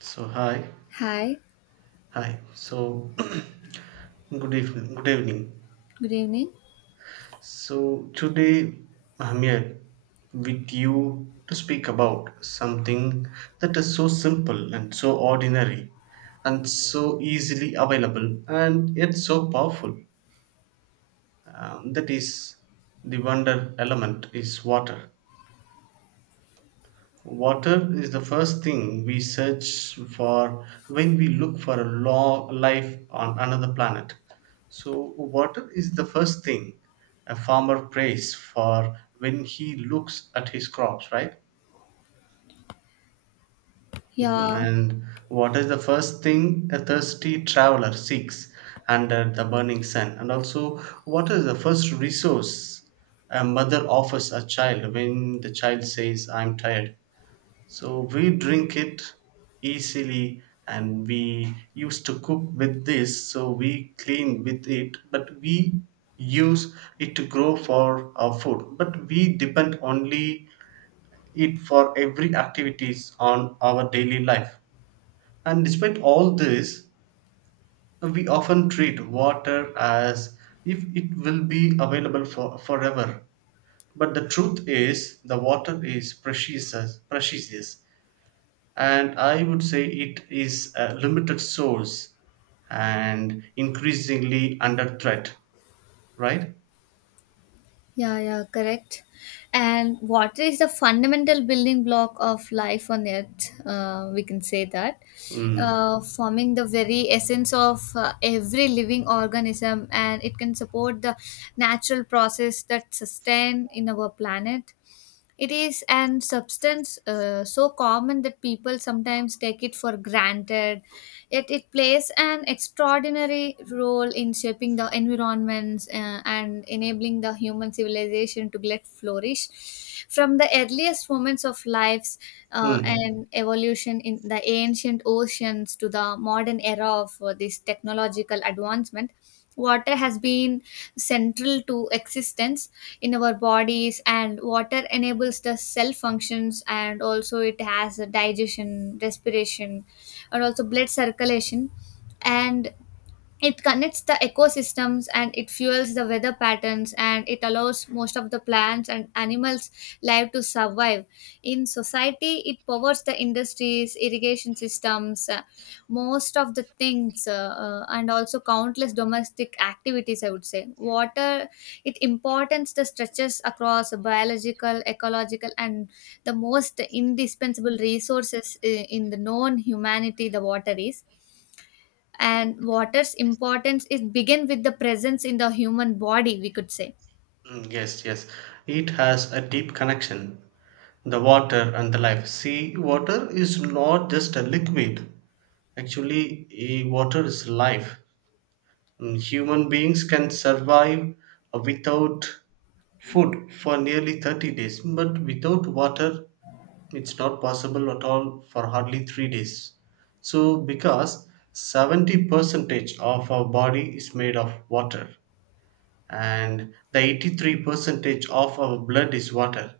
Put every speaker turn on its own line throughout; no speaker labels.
So hi,
Hi,
hi. So good evening, good evening.
good evening.
So today I'm here with you to speak about something that is so simple and so ordinary and so easily available and yet so powerful. That is the wonder element is water. Water is the first thing we search for when we look for a long life on another planet. So, water is the first thing a farmer prays for when he looks at his crops, right?
Yeah,
And what is the first thing a thirsty traveler seeks under the burning sun. And also, what is the first resource a mother offers a child when the child says, I'm tired. So we drink it easily and we used to cook with this, so we clean with it, but we use it to grow for our food. But we depend only it for every activities on our daily life. And despite all this, we often treat water as if it will be available for forever. But the truth is the water is precious and I would say it is a limited source and increasingly under threat, right?
yeah, yeah, correct. And water is the fundamental building block of life on earth. We can say that,
Mm.
forming the very essence of every living organism, and it can support the natural process that sustain in our planet. It is an substance so common that people sometimes take it for granted, yet it plays an extraordinary role in shaping the environments and enabling the human civilization to let flourish. From the earliest moments of lives
Mm.
and evolution in the ancient oceans to the modern era of this technological advancement, water has been central to existence in our bodies, and water enables the cell functions, and also it has a digestion, respiration, and also blood circulation. And it connects the ecosystems, and it fuels the weather patterns, and it allows most of the plants and animals life to survive. In society, it powers the industries, irrigation systems, most of the things, and also countless domestic activities. I would say water, it importance the stretches across biological, ecological, and the most indispensable resources in the known humanity. The water is, and water's importance is begin with the presence in the human body, we could say.
Mm. Yes, yes. It has a deep connection. The water and the life. See, water is not just a liquid. Actually, water is life. Mm, human beings can survive without food for nearly 30 days, but without water, it's not possible at all for hardly 3 days. So, because 70 percentage of our body is made of water, and the 83 percentage of our blood is water,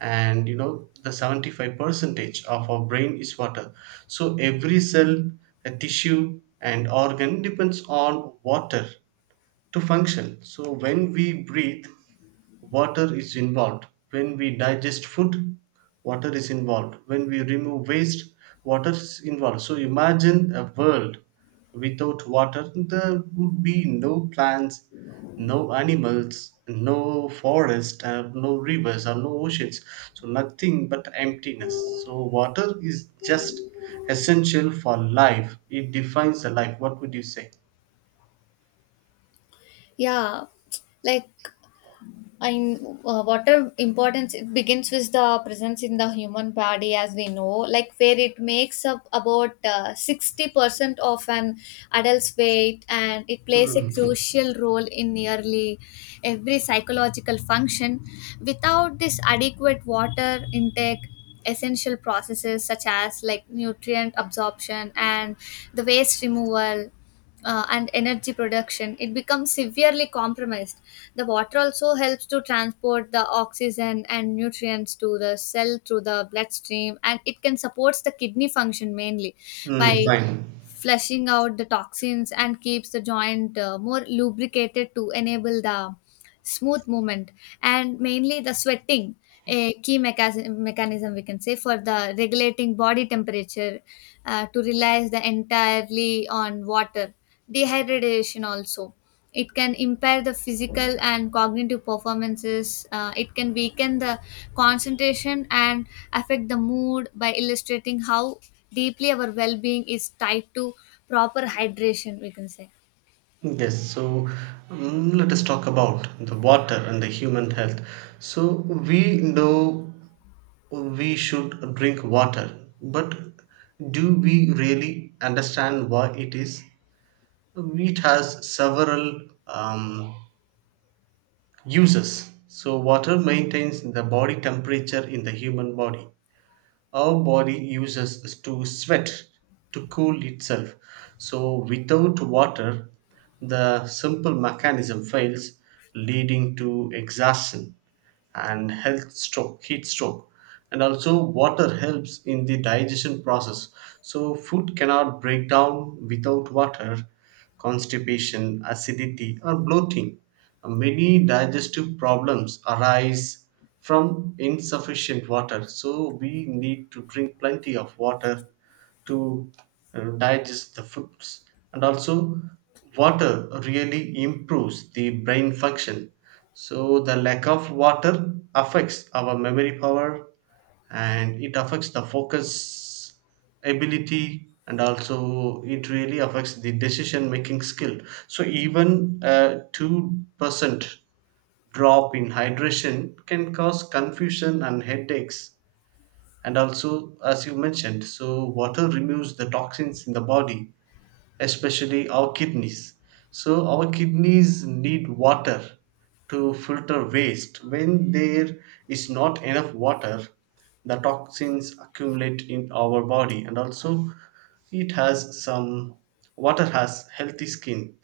and you know, the 75 percentage of our brain is water. So, every cell, a tissue, and organ depends on water to function. So, when we breathe, water is involved. When we digest food, water is involved. When we remove waste, water is involved. So imagine a world without water. There would be no plants, no animals, no forest, and no rivers or no oceans. So nothing but emptiness. So water is just essential for life. It defines the life. What would you say?
Yeah, like and what importance it begins with the presence in the human body, as we know, like where it makes up about 60% of an adult's weight, and it plays a
Mhm.
crucial role in nearly every psychological function. Without this adequate water intake, essential processes such as like nutrient absorption and the waste removal and energy production, it becomes severely compromised. The water also helps to transport the oxygen and nutrients to the cell through the bloodstream, and it can supports the kidney function, mainly
Mm,
by
fine.
flushing out the toxins, and keeps the joint more lubricated to enable the smooth movement. And mainly the sweating, a key mechanism we can say for the regulating body temperature, to rely the entirely on water. Dehydration also, it can impair the physical and cognitive performances, it can weaken the concentration and affect the mood, by illustrating how deeply our well-being is tied to proper hydration, we can say.
Yes, so mm, let us talk about the water and the human health. So we know we should drink water, but do we really understand why it is? It has several uses. So water maintains the body temperature in the human body, our body uses to sweat to cool itself. So, without water, the simple mechanism fails, leading to exhaustion and health stroke, heat stroke. And also, water helps in the digestion process. So, food cannot break down without water, constipation, acidity, or bloating, many digestive problems arise from insufficient water, so we need to drink plenty of water to digest the foods. And also water really improves the brain function, so the lack of water affects our memory power and it affects the focus ability and also it really affects the decision making skill. So even a 2% drop in hydration can cause confusion and headaches. And also, as you mentioned, so water removes the toxins in the body, especially our kidneys. So, our kidneys need water to filter waste. When there is not enough water, the toxins accumulate in our body, and also it has some, water has healthy skin.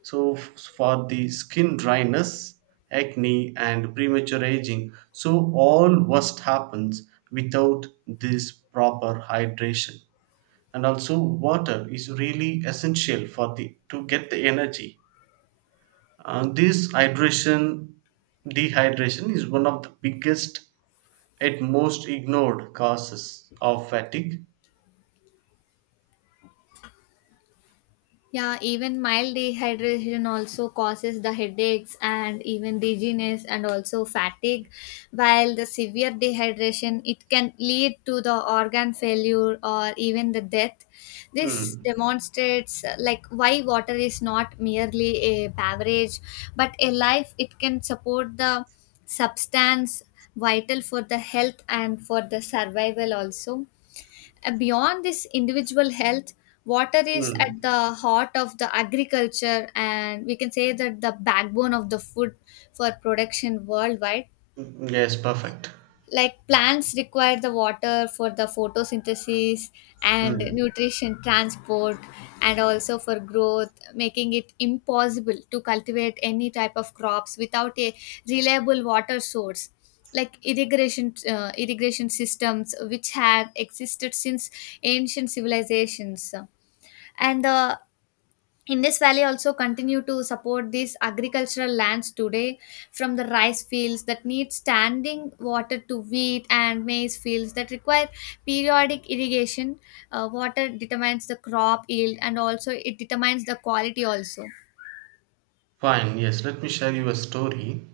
So, for the skin dryness, acne, and premature aging, so all worst happens without this proper hydration. And also water is really essential for the to get the energy, and this hydration, dehydration is one of the biggest and most ignored causes of fatigue.
Yeah, even mild dehydration also causes the headaches and even dizziness and also fatigue. While the severe dehydration, it can lead to the organ failure or even the death. This
Hmm.
demonstrates like why water is not merely a beverage, but a life. It can support the substance vital for the health and for the survival also. Beyond this individual health, water is
Hmm.
at the heart of the agriculture, and we can say that the backbone of the food for production worldwide.
Yes, perfect.
Like plants require the water for the photosynthesis and
Hmm.
nutrition transport and also for growth, making it impossible to cultivate any type of crops without a reliable water source, like irrigation, irrigation systems which had existed since ancient civilizations and the Indus Valley, also continue to support these agricultural lands today, from the rice fields that need standing water to wheat and maize fields that require periodic irrigation. Water determines the crop yield and also it determines the quality also.
Fine. Yes, let me share you a story,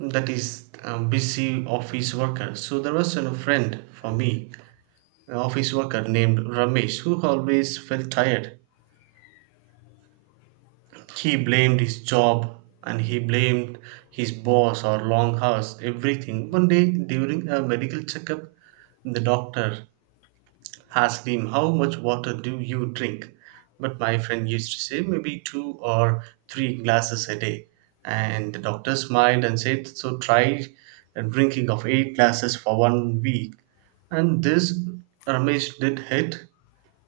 that is a busy office worker. So there was a friend for me, an office worker named Ramesh, who always felt tired. He blamed his job and he blamed his boss or long hours, everything. One day during a medical checkup, the doctor asked him, "How much water do you drink?" But my friend used to say, "Maybe two or three glasses a day." And the doctor smiled and said, "So try a drinking of eight glasses for 1 week." And this Ramesh did it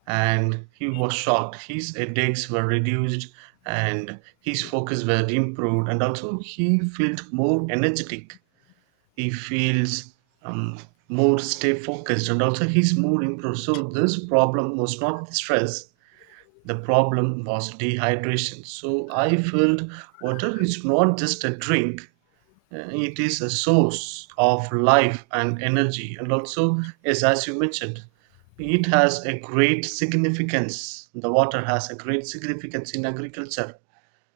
and he was shocked. His headaches were reduced and his focus were improved, and also he felt more energetic. He feels um, more stay focused, and also his mood improved. So this problem was not the stress. The problem was dehydration. So I felt water is not just a drink; it is a source of life and energy. And also, yes, as you mentioned, it has a great significance, the water has a great significance in agriculture.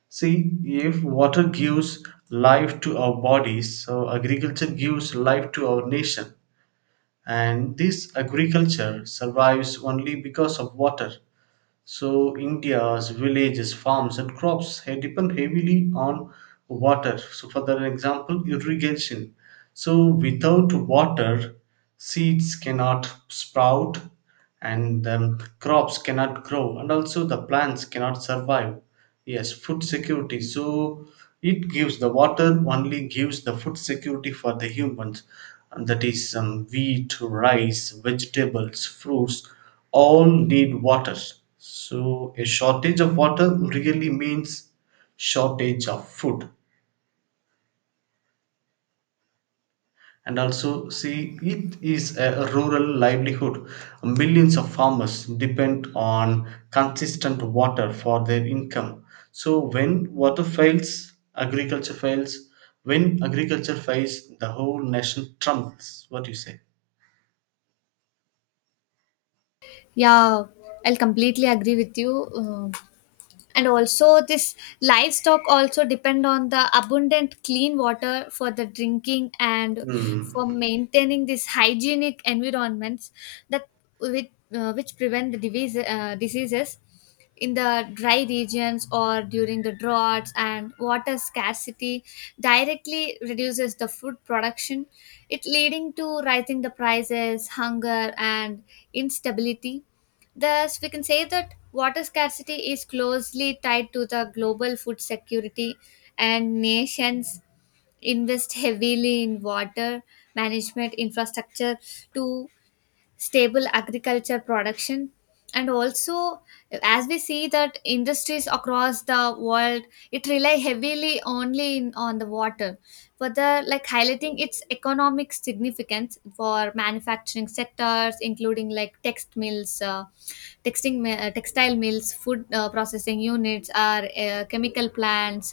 See, if water gives life to our bodies, so agriculture gives life to our nation, and this agriculture survives only because of water. So India's villages, farms, and crops depend heavily on water. So, for that example, irrigation. So, without water, seeds cannot sprout, and crops cannot grow and also the plants cannot survive. Yes, food security, so it gives, the water only gives the food security for the humans, and that is wheat, rice, vegetables, fruits, all need water. So a shortage of water really means shortage of food. And also, see it is a rural livelihood, millions of farmers depend on consistent water for their income. So when water fails, agriculture fails. When agriculture fails, the whole nation trembles. What do you say?
Yeah, I'll completely agree with you. Uh, and also this livestock also depend on the abundant clean water for the drinking and for
Hmm.
maintaining this hygienic environments that with, which prevent the disease, diseases in the dry regions or during the droughts. And water scarcity directly reduces the food production, it leading to rising the prices, hunger, and instability. Thus, we can say that water scarcity is closely tied to the global food security, and nations invest heavily in water management infrastructure to stable agriculture production. And also, as we see that industries across the world, it rely heavily on the water, further like highlighting its economic significance for manufacturing sectors, including like text mills, textile mills, food processing units, or chemical plants,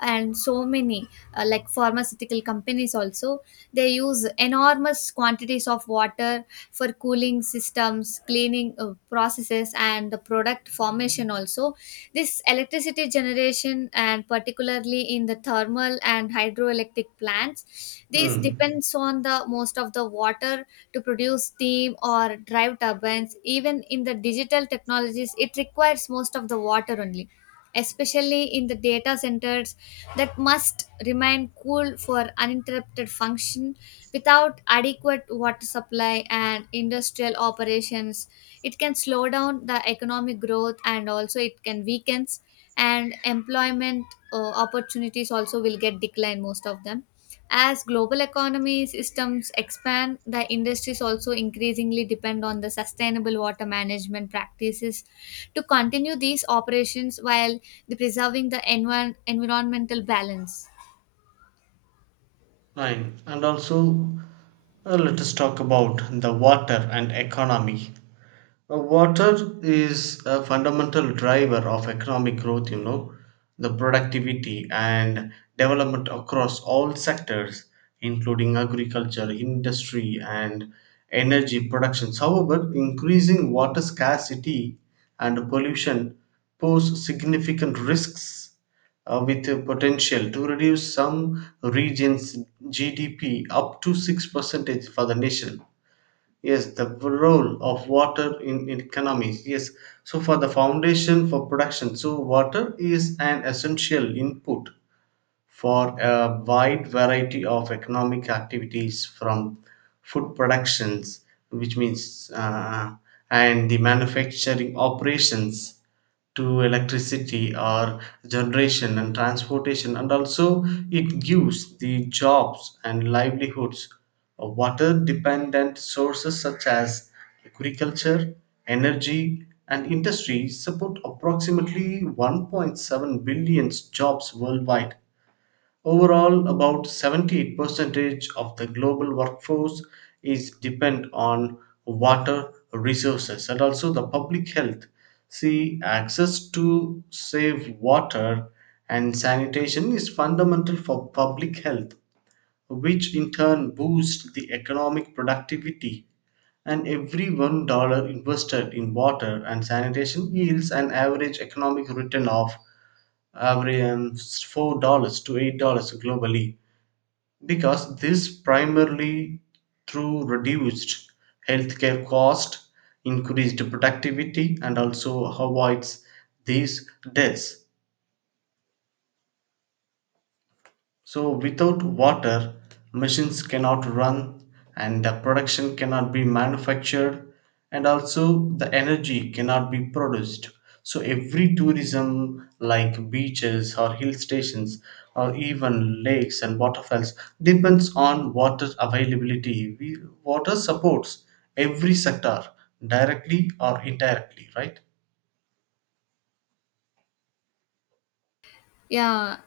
and so many like pharmaceutical companies also. They use enormous quantities of water for cooling systems, cleaning processes, and the product formation also. This electricity generation, and particularly in the thermal and hydroelectric plants, this
Hmm.
depends on the most of the water to produce steam or drive turbines. Even in the digital technologies, it requires most of the water only, especially in the data centers that must remain cool for uninterrupted function. Without adequate water supply and industrial operations, it can slow down the economic growth, and also it can weakens and employment opportunities also will get declined most of them. As global economy systems expand, the industries also increasingly depend on the sustainable water management practices to continue these operations while the preserving the environmental balance.
Fine. And also, let us talk about the water and economy. Water is a fundamental driver of economic growth, you know, the productivity and development across all sectors, including agriculture, industry, and energy production. However, increasing water scarcity and pollution pose significant risks with the potential to reduce some regions' GDP up to 6% for the nation. Yes, the role of water in economies. Yes, so for the foundation for production, so water is an essential input for a wide variety of economic activities, from food productions, which means and the manufacturing operations to electricity or generation and transportation. And also it gives the jobs and livelihoods, water dependent sources such as agriculture, energy and industry support approximately 1.7 billion jobs worldwide. Overall, about 78% of the global workforce is dependent on water resources. And also the public health. See, access to safe water and sanitation is fundamental for public health, which in turn boosts the economic productivity. And every $1 invested in water and sanitation yields an average economic return of average $4 to $8 globally, because this primarily through reduced healthcare cost, increased productivity and also avoids these deaths. So, without water, machines cannot run and the production cannot be manufactured, and also the energy cannot be produced. So, every tourism like beaches or hill stations or even lakes and waterfalls depends on water availability. We, water supports every sector directly or indirectly, right?
Yeah,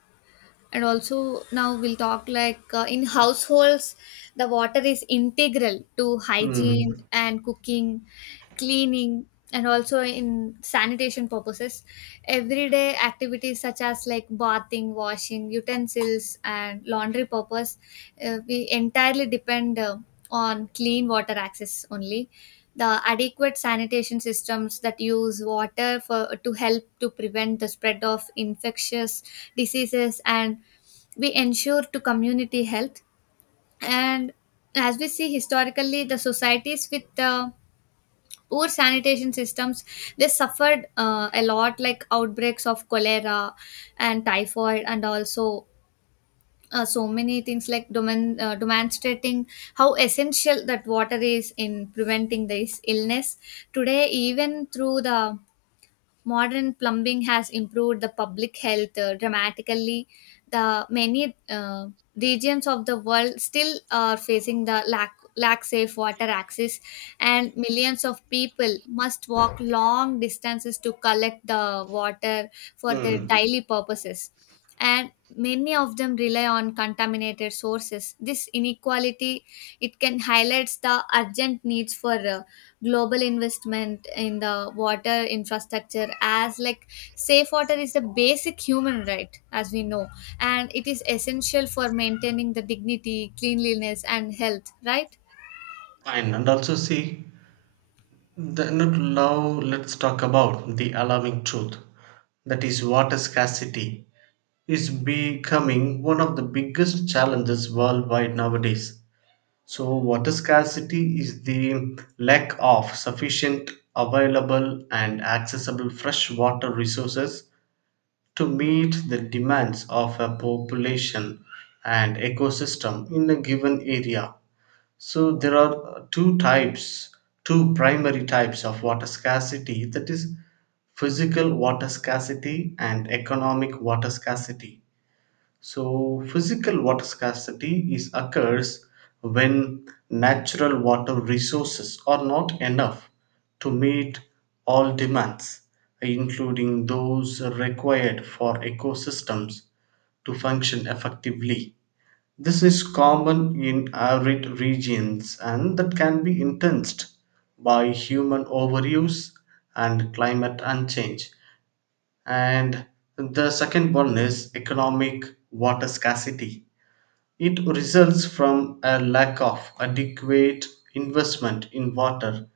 and also now we'll talk like in households the water is integral to
Hmm.
hygiene and cooking, cleaning, and also in sanitation purposes. Everyday activities such as like bathing, washing utensils, and laundry purpose, we entirely depend on clean water access only. The adequate sanitation systems that use water for to help to prevent the spread of infectious diseases, and we ensure to community health. And as we see historically, the societies with poor sanitation systems, they suffered a lot, like outbreaks of cholera and typhoid, and also so many things, like demonstrating how essential that water is in preventing this illness. Today even through the modern plumbing has improved the public health dramatically, the many regions of the world still are facing the lack safe water access, and millions of people must walk long distances to collect the water for their
Hmm.
daily purposes, and many of them rely on contaminated sources. This inequality, it can highlights the urgent needs for global investment in the water infrastructure, as like safe water is a basic human right, as we know, and it is essential for maintaining the dignity, cleanliness, and health, right.
Fine. And also, see, the, not now let's talk about the alarming truth, that is water scarcity is becoming one of the biggest challenges worldwide nowadays. So water scarcity is the lack of sufficient available and accessible fresh water resources to meet the demands of a population and ecosystem in a given area. So there are uh, two types, two primary types of water scarcity, that is physical water scarcity and economic water scarcity. So physical water scarcity is occurs when natural water resources are not enough to meet all demands, including those required for ecosystems to function effectively. This is common in arid regions and that can be intensified by human overuse and climate and change. And the second one is economic water scarcity. It results from a lack of adequate investment in water,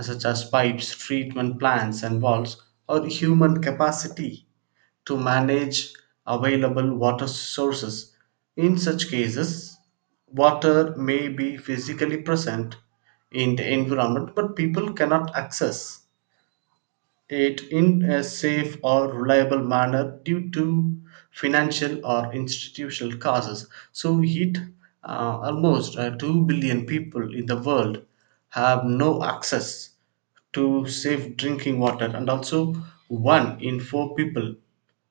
such as pipes, treatment plants, and walls, or human capacity to manage available water sources. In such cases, water may be physically present in the environment, but people cannot access it in a safe or reliable manner due to financial or institutional causes. So, it almost 2 billion people in the world have no access to safe drinking water, and also one in four people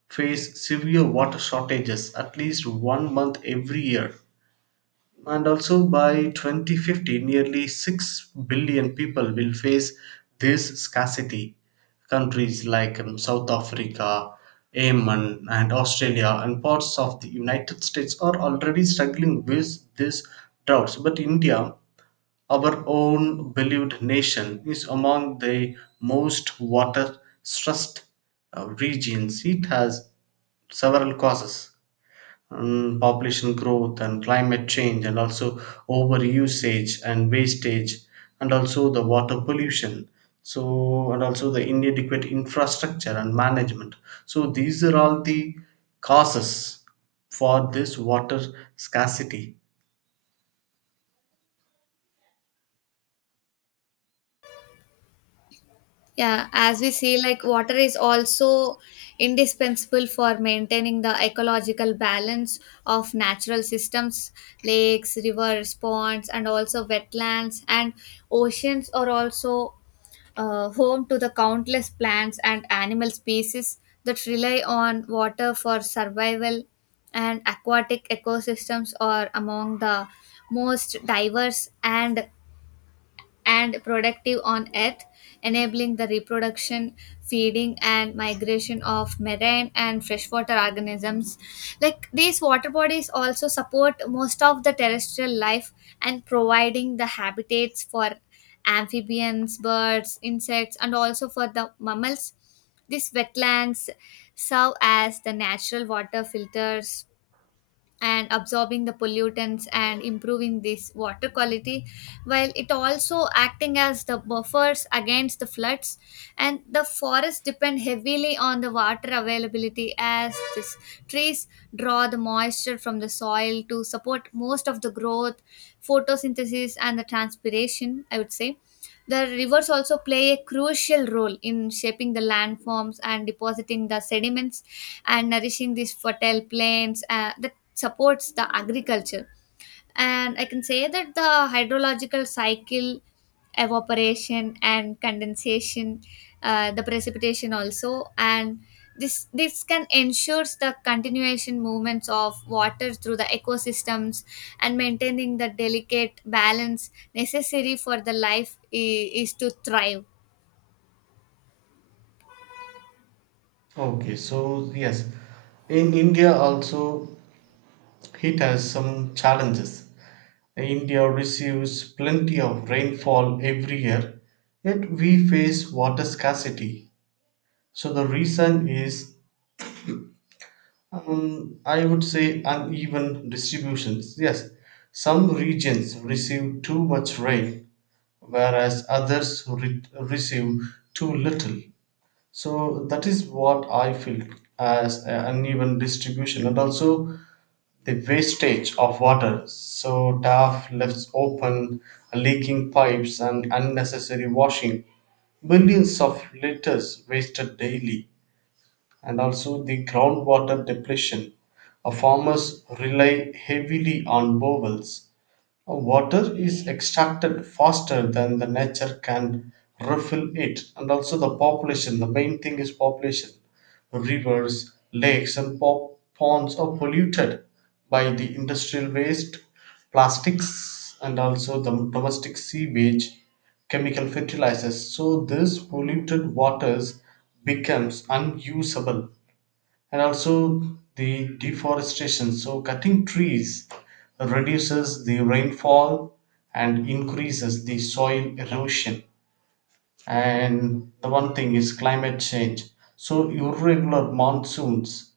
face severe water shortages at least one month every year. And also by 2050, nearly 6 billion people will face this scarcity. Countries like South Africa, Yemen, and Australia, and parts of the United States are already struggling with these droughts. But India, our own beloved nation, is among the most water stressed regions. It has several causes, mm, population growth and climate change, and also over usage and wastage, and also the water pollution, so and also the inadequate infrastructure and management. So these are all the causes for this water scarcity.
Yeah, as we see, like water is also indispensable for maintaining the ecological balance of natural systems. Lakes, rivers, ponds, and also wetlands and oceans are also home to the countless plants and animal species that rely on water for survival, and aquatic ecosystems are among the most diverse and productive on Earth, enabling the reproduction, feeding, and migration of marine and freshwater organisms. Like these water bodies also support most of the terrestrial life, and providing the habitats for amphibians, birds, insects, and also for the mammals. These wetlands serve as the natural water filters and absorbing the pollutants and improving this water quality, while it also acting as the buffers against the floods. And the forests depend heavily on the water availability, as these trees draw the moisture from the soil to support most of the growth, photosynthesis, and the transpiration, I would say. The rivers also play a crucial role in shaping the landforms and depositing the sediments and nourishing these fertile plains, that supports the agriculture. And I can say that the hydrological cycle, evaporation and condensation, the precipitation also, and this can ensures the continuation movements of water through the ecosystems and maintaining the delicate balance necessary for the life is to thrive.
Okay, so yes, in India also, it has some challenges. India receives plenty of rainfall every year, yet we face water scarcity. So the reason is, I would say, uneven distributions. Yes, some regions receive too much rain, whereas others receive too little. So that is what I feel as an uneven distribution, and also the wastage of water, so DAF lifts open leaking pipes and unnecessary washing, billions of liters wasted daily, and also the groundwater depletion. Farmers rely heavily on bowels. Water is extracted faster than the nature can refill it, and also the population, the main thing is population. Rivers, lakes and ponds are polluted by the industrial waste, plastics and also the domestic sewage, chemical fertilizers. So this polluted waters becomes unusable, and also the deforestation, so cutting trees reduces the rainfall and increases the soil erosion. And the one thing is climate change, so irregular monsoons,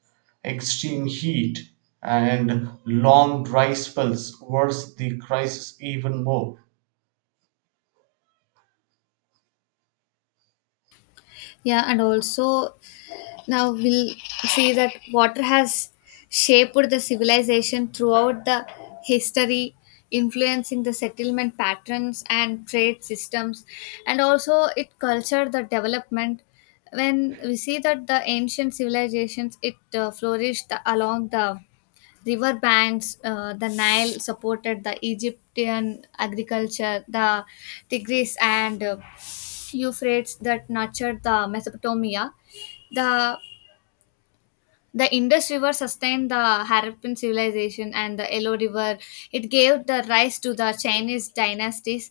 extreme heat and long dry spells worsen the crisis even more.
Yeah, and also now we'll see that water has shaped the civilization throughout the history, influencing the settlement patterns and trade systems, and also it cultured the development. When we see that the ancient civilizations, it flourished along the river banks. The Nile supported the Egyptian agriculture, the Tigris and Euphrates that nurtured the Mesopotamia. The the Indus River sustained the Harappan civilization, and the Yellow River, it gave the rise to the Chinese dynasties.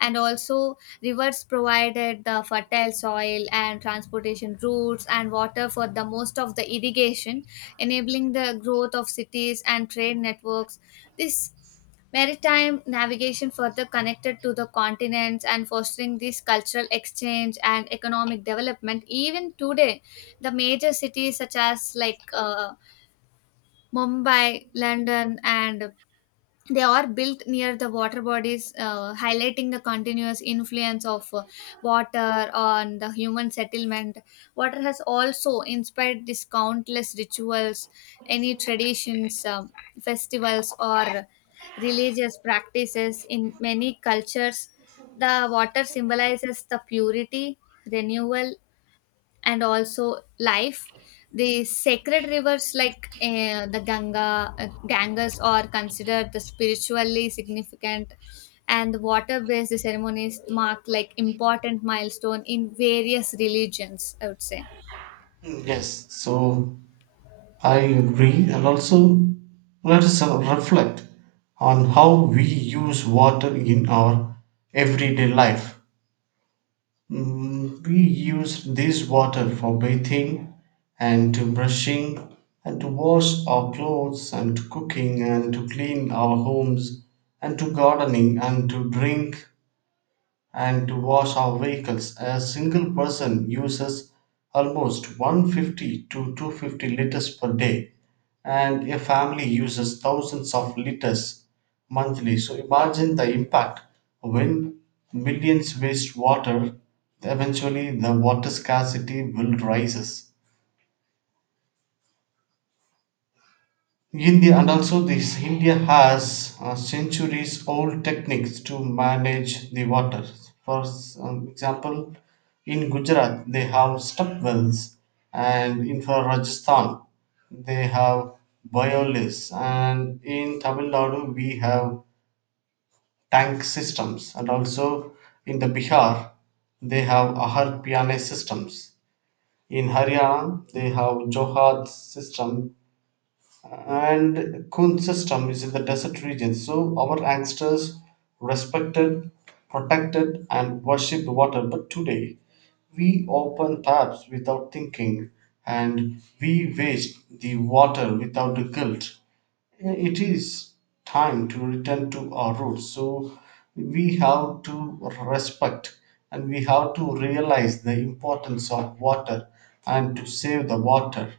And also, rivers provided the fertile soil and transportation routes and water for the most of the irrigation, enabling the growth of cities and trade networks. This Maritime navigation further connected to the continents and fostering this cultural exchange and economic development. Even today, the major cities such as like Mumbai, London, and they are built near the water bodies, highlighting the continuous influence of water on the human settlement. Water has also inspired these countless rituals, any traditions, festivals, or religious practices in many cultures. The water symbolizes the purity, renewal, and also life. The sacred rivers like the Ganga, Ganges, are considered the spiritually significant, and the water based ceremonies mark like important milestone in various religions, I would say.
Yes, so I agree, and also let us reflect on how we use water in our everyday life. We use this water for bathing and to brushing, and to wash our clothes, and to cooking, and to clean our homes, and to gardening, and to drink, and to wash our vehicles. A single person uses almost 150 to 250 liters per day, and a family uses thousands of liters monthly. So imagine the impact when millions waste water, eventually the water scarcity will rises. India, and also this India has centuries old techniques to manage the water. For example, in Gujarat they have step wells, and in for Rajasthan they have boilers, and in Tamil Nadu we have tank systems, and also in the Bihar they have Ahar Piyane systems. In Haryana they have Johad system, and Kun system is in the desert region. So our ancestors respected, protected, and worshipped water. But today, we open taps without thinking, and we waste the water without the guilt. It is time to return to our roots. So we have to respect, and we have to realize the importance of water, and to save the water.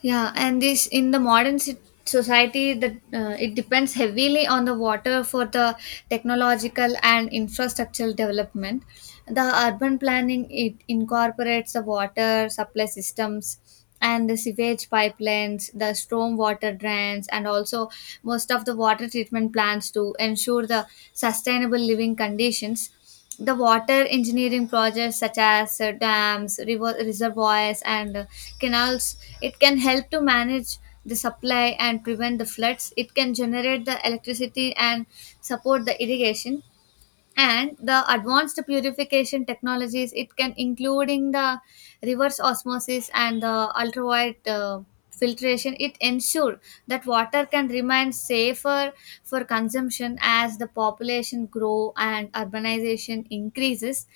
Yeah, and this in the modern society, that it depends heavily on the water for the technological and infrastructural development. The urban planning it incorporates the water supply systems and the sewage pipelines, the storm water drains, and also most of the water treatment plants to ensure the sustainable living conditions. The water engineering projects such as dams river, reservoirs and canals it can help to manage the supply and prevent the floods. It can generate the electricity and support the irrigation. And the advanced purification technologies it can including the reverse osmosis and the ultraviolet filtration it ensure that water can remain safer for consumption. As the population grow and urbanization increases,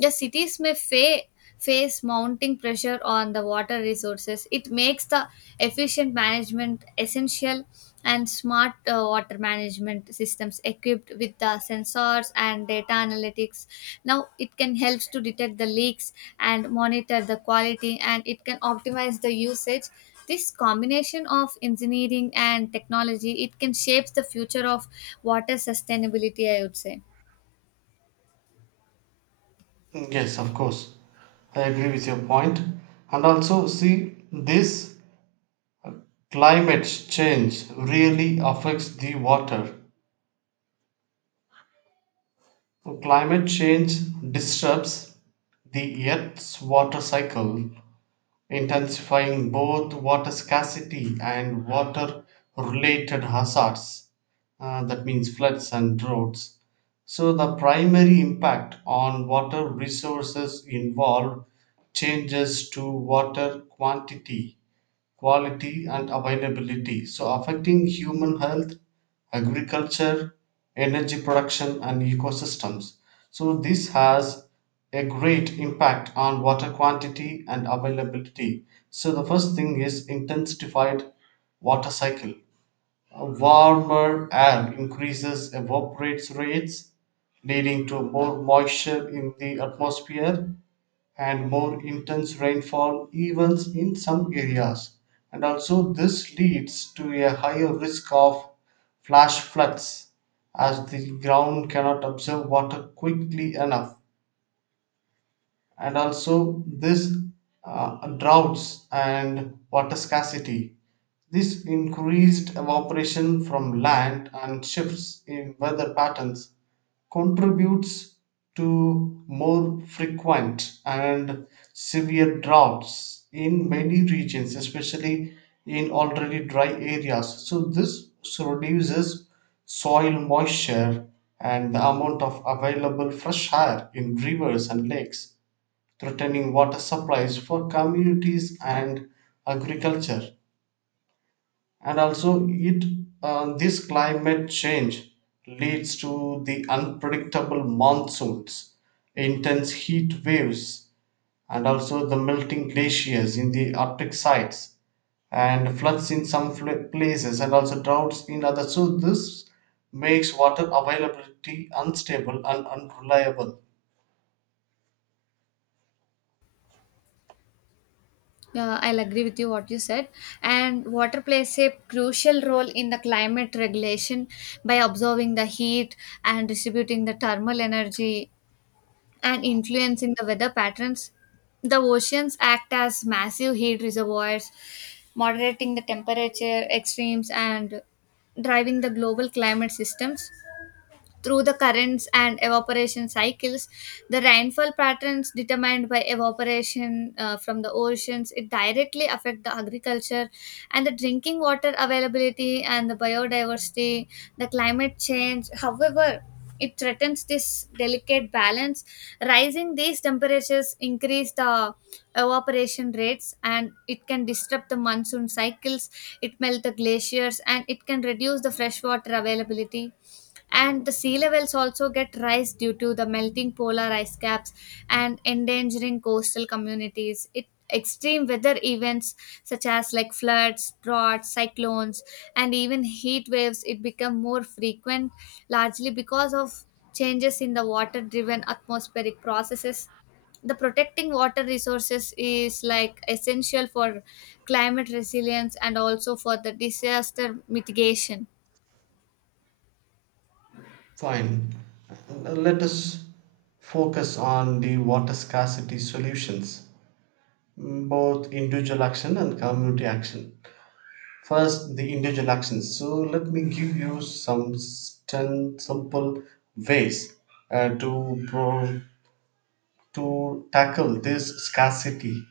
the cities may face mounting pressure on the water resources. It makes the efficient management essential. And smart water management systems equipped with the sensors and data analytics now it can help to detect the leaks and monitor the quality and it can optimize the usage. This combination of engineering and technology it can shape the future of water sustainability, I would say.
Yes, of course. I agree with your point. And also, see, this climate change really affects the water. So, climate change disturbs the Earth's water cycle, intensifying both water scarcity and water related hazards, that means floods and droughts. So the primary impact on water resources involved changes to water quantity, quality and availability. So affecting human health, agriculture, energy production and ecosystems. So this has a great impact on water quantity and availability. So the first thing is intensified water cycle. A warmer air increases evaporate rates, leading to more moisture in the atmosphere and more intense rainfall events in some areas. And also this leads to a higher risk of flash floods, as the ground cannot absorb water quickly enough. And also this, droughts and water scarcity. This increased evaporation from land and shifts in weather patterns contributes to more frequent and severe droughts in many regions, especially in already dry areas. So, this reduces soil moisture and the amount of available fresh air in rivers and lakes, threatening water supplies for communities and agriculture. And also, it this climate change leads to the unpredictable monsoons, intense heat waves, and also the melting glaciers in the Arctic sites, and floods in some places, and also droughts in others. So this makes water availability unstable and unreliable.
Yeah, I'll agree with you what you said. And water plays a crucial role in the climate regulation by absorbing the heat and distributing the thermal energy and influencing the weather patterns. The oceans act as massive heat reservoirs, moderating the temperature extremes and driving the global climate systems. Through the currents and evaporation cycles, the rainfall patterns determined by evaporation from the oceans it directly affect the agriculture and the drinking water availability and the biodiversity, the climate change. However, it threatens this delicate balance. Rising these temperatures increase the evaporation rates and it can disrupt the monsoon cycles, it melt the glaciers and it can reduce the freshwater availability and the sea levels also get rise due to the melting polar ice caps and endangering coastal communities it extreme weather events such as like floods droughts cyclones and even heat waves it become more frequent largely because of changes in the water driven atmospheric processes. The protecting water resources is like essential for climate resilience and also for the disaster mitigation.
Fine. Let us focus on the water scarcity solutions, mm, both individual action and community action. First, the individual actions. So, let me give you some s- 10 simple ways uh, to, pro- to tackle this scarcity.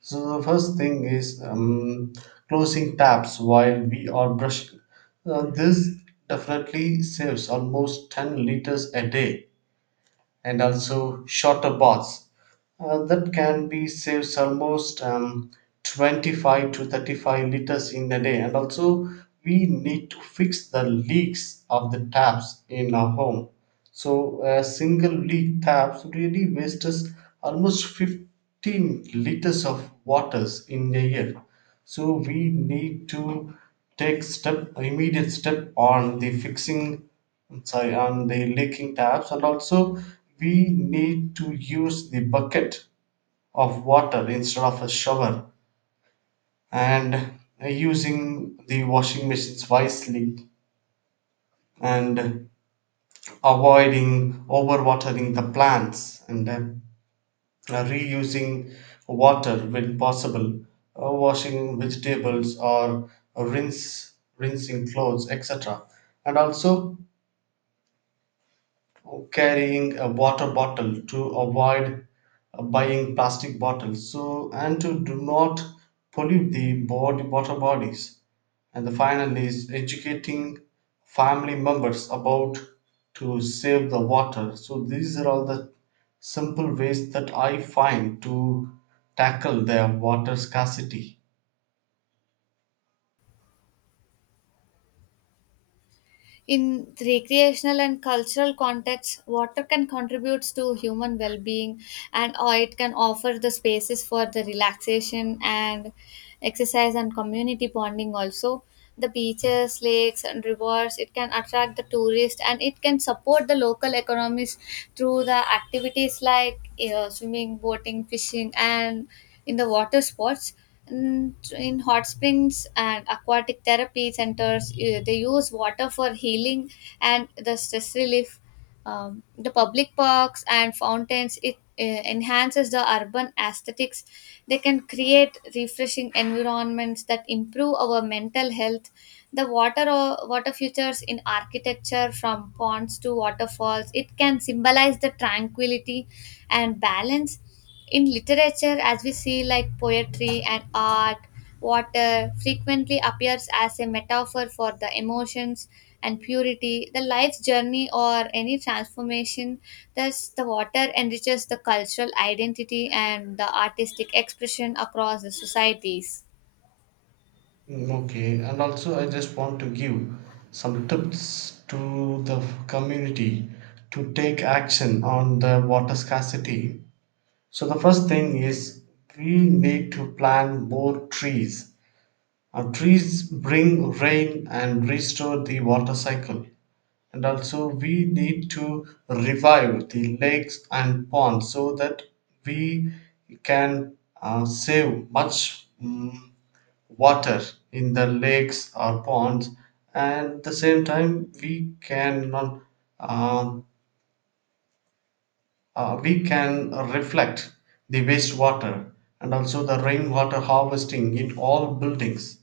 So, the first thing is closing taps while we are brushing. This definitely saves almost 10 liters a day, and also shorter baths. That can be saves almost 25 to 35 liters in a day. And also, we need to fix the leaks of the taps in our home. So, a single leak taps really wastes almost 15 liters of waters in a year. So, we need to take step, immediate step on the fixing, sorry, on the leaking taps. And also we need to use the bucket of water instead of a shower, and using the washing machines wisely, and avoiding overwatering the plants, and reusing water when possible, washing vegetables or rinse rinsing clothes, etc. And also carrying a water bottle to avoid buying plastic bottles, so and to do not pollute the body, water bodies. And the final is educating family members about to save the water. So these are all the simple ways that I find to tackle their water scarcity.
In recreational and cultural contexts, water can contribute to human well being and or it can offer the spaces for the relaxation and exercise and community bonding. Also the beaches lakes and rivers it can attract the tourists and it can support the local economies through the activities like swimming boating fishing and in the water sports. In hot springs and aquatic therapy centers they use water for healing and the stress relief. The public parks and fountains it enhances the urban aesthetics. They can create refreshing environments that improve our mental health. The water or water features in architecture, from ponds to waterfalls, it can symbolize the tranquility and balance. In literature, as we see, like poetry and art, water frequently appears as a metaphor for the emotions and purity, the life's journey, or any transformation. Thus, the water enriches the cultural identity and the artistic expression across the societies.
Okay, and also I just want to give some tips to the f- community to take action on the water scarcity. So the first thing is we need to plant more trees. Trees bring rain and restore the water cycle. And also, we need to revive the lakes and ponds, so that we can save much, mm, water in the lakes or ponds. And at the same time, we can not, um, we can reflect the wastewater, and also the rainwater harvesting in all buildings.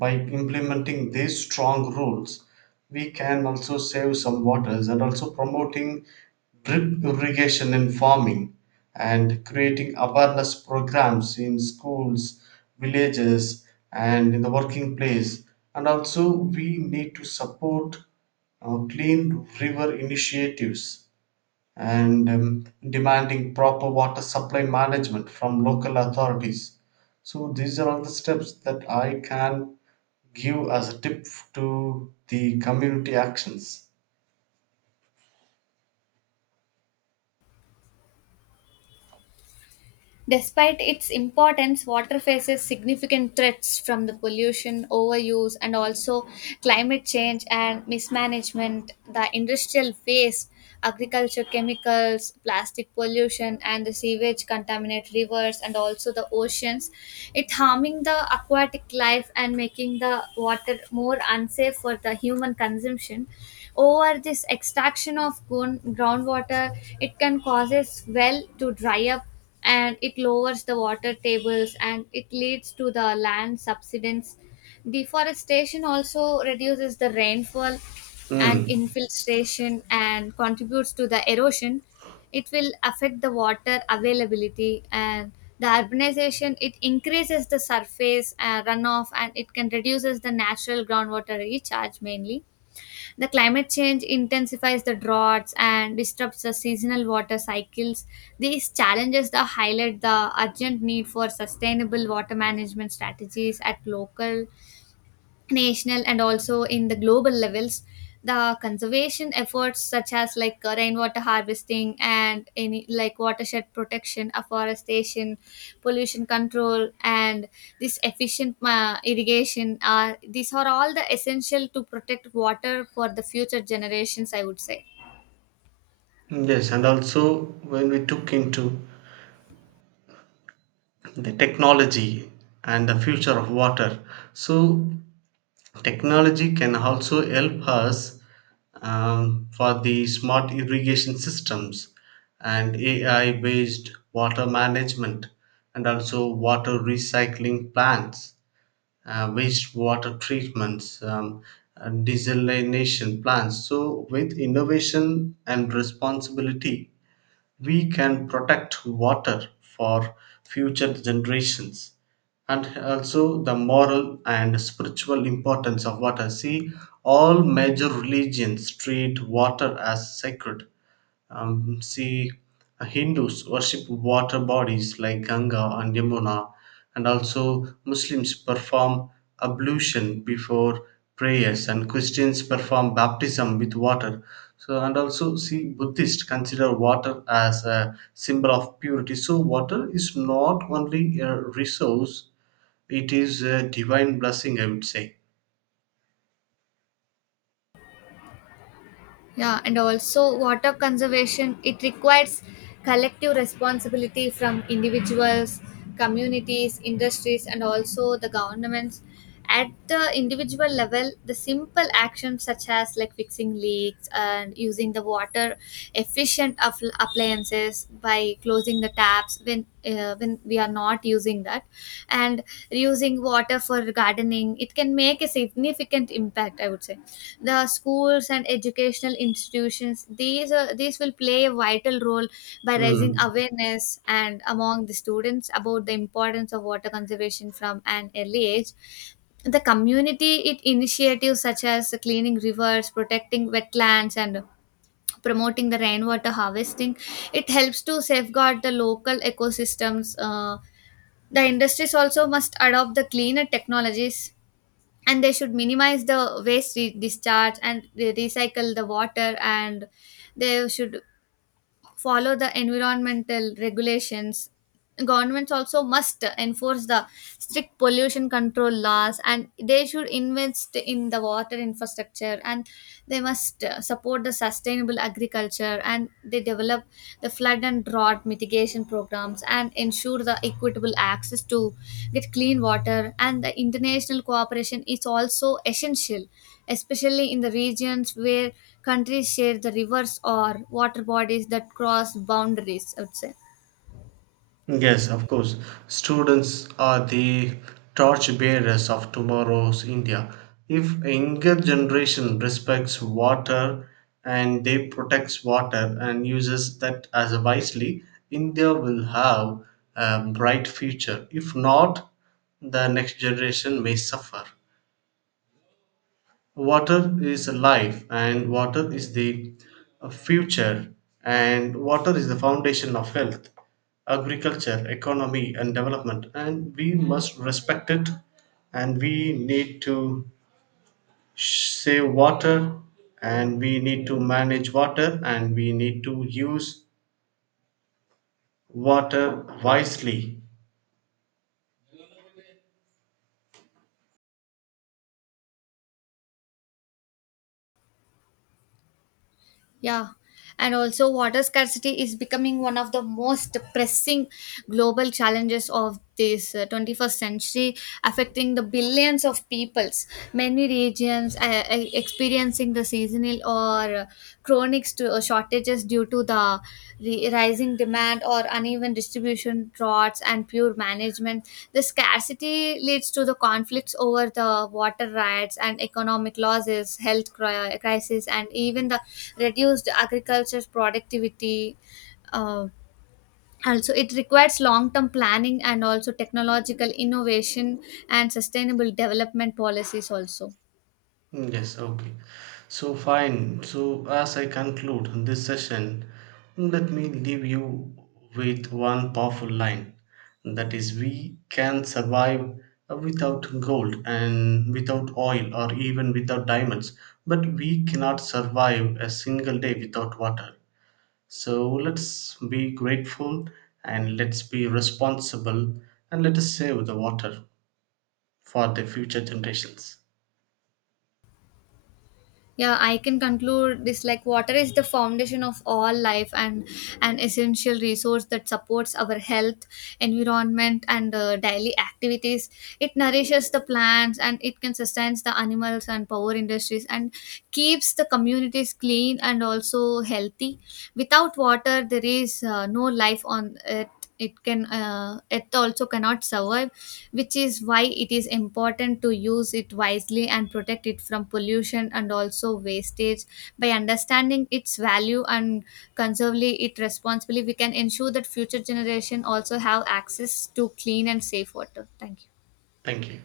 By implementing these strong rules, we can also save some waters, and also promoting drip irrigation in farming, and creating awareness programs in schools, villages, and in the working place. And also, we need to support clean river initiatives, and demanding proper water supply management from local authorities. So, these are all the steps that I can give as a tip to the community actions.
Despite its importance, water faces significant threats from the pollution, overuse, and also climate change and mismanagement, the industrial waste, agriculture chemicals, plastic pollution, and the sewage contaminate rivers and also the oceans. It harming the aquatic life and making the water more unsafe for the human consumption. Over this extraction of groundwater, it can causes well to dry up and it lowers the water tables and it leads to the land subsidence. Deforestation also reduces the rainfall and
Mm.
infiltration and contributes to the erosion. It will affect the water availability and the urbanization. It increases the surface runoff and it can reduces the natural groundwater recharge. Mainly the climate change intensifies the droughts and disrupts the seasonal water cycles. These challenges that highlight the urgent need for sustainable water management strategies at local, national and also in the global levels. The conservation efforts such as like rainwater harvesting and any like watershed protection, afforestation, pollution control and this efficient irrigation are these are all the essential to protect water for the future generations, I would say.
Yes, and also when we took into the technology and the future of water, so technology can also help us for the smart irrigation systems, and AI based water management, and also water recycling plants, wastewater treatments, desalination plants. So, with innovation and responsibility, we can protect water for future generations. And also the moral and spiritual importance of water. See, all major religions treat water as sacred, see, Hindus worship water bodies like Ganga and Yamuna, and also Muslims perform ablution before prayers, and Christians perform baptism with water. So, and also see, Buddhists consider water as a symbol of purity. So, water is not only a resource; it is a divine blessing, I would say.
Yeah, and also water conservation it requires collective responsibility from individuals, communities, industries and also the governments. At the individual level, the simple actions such as like fixing leaks and using the water efficient appliances by closing the taps when we are not using that, and reusing water for gardening it can make a significant impact, I would say. The schools and educational institutions these will play a vital role by raising
Hmm.
awareness and among the students about the importance of water conservation from an early age. The community it initiatives such as cleaning rivers, protecting wetlands and promoting the rainwater harvesting it helps to safeguard the local ecosystems. The industries also must adopt the cleaner technologies and they should minimize the waste discharge and recycle the water and they should follow the environmental regulations. Governments also must enforce the strict pollution control laws and they should invest in the water infrastructure and they must support the sustainable agriculture and they develop the flood and drought mitigation programs and ensure the equitable access to get clean water. And the international cooperation is also essential, especially in the regions where countries share the rivers or water bodies that cross boundaries, I would say.
Yes, of course. Students are the torchbearers of tomorrow's India. If a younger generation respects water, and they protects water and uses that as wisely, India will have a bright future. If not, the next generation may suffer. Water is life, and water is the, future, and water is the foundation of health, agriculture, economy, and development. And we must respect it, and we need to save water, and we need to manage water, and we need to use water wisely.
Yeah. And also, water scarcity is becoming one of the most pressing global challenges of this 21st century, affecting the billions of peoples. Many regions experiencing the seasonal or chronic shortages due to the rising demand or uneven distribution, droughts and poor management. The scarcity leads to the conflicts over the water rights and economic losses, health crisis and even the reduced agriculture productivity. uh, Also it requires long-term planning and also technological innovation and sustainable development policies also.
Yes, okay. So, fine. So, as I conclude this session, let me leave you with one powerful line, that is, we can survive without gold and without oil or even without diamonds, but we cannot survive a single day without water. So, let's be grateful, and let's be responsible, and let us save the water for the future generations.
Yeah, I can conclude this like water is the foundation of all life and an essential resource that supports our health, environment and daily activities. It nourishes the plants and it can sustain the animals and power industries and keeps the communities clean and also healthy. Without water there is no life on earth. It can it also cannot survive, which is why it is important to use it wisely and protect it from pollution and also wastage. By understanding its value and conserving it responsibly, we can ensure that future generation also have access to clean and safe water. Thank you.
Thank you.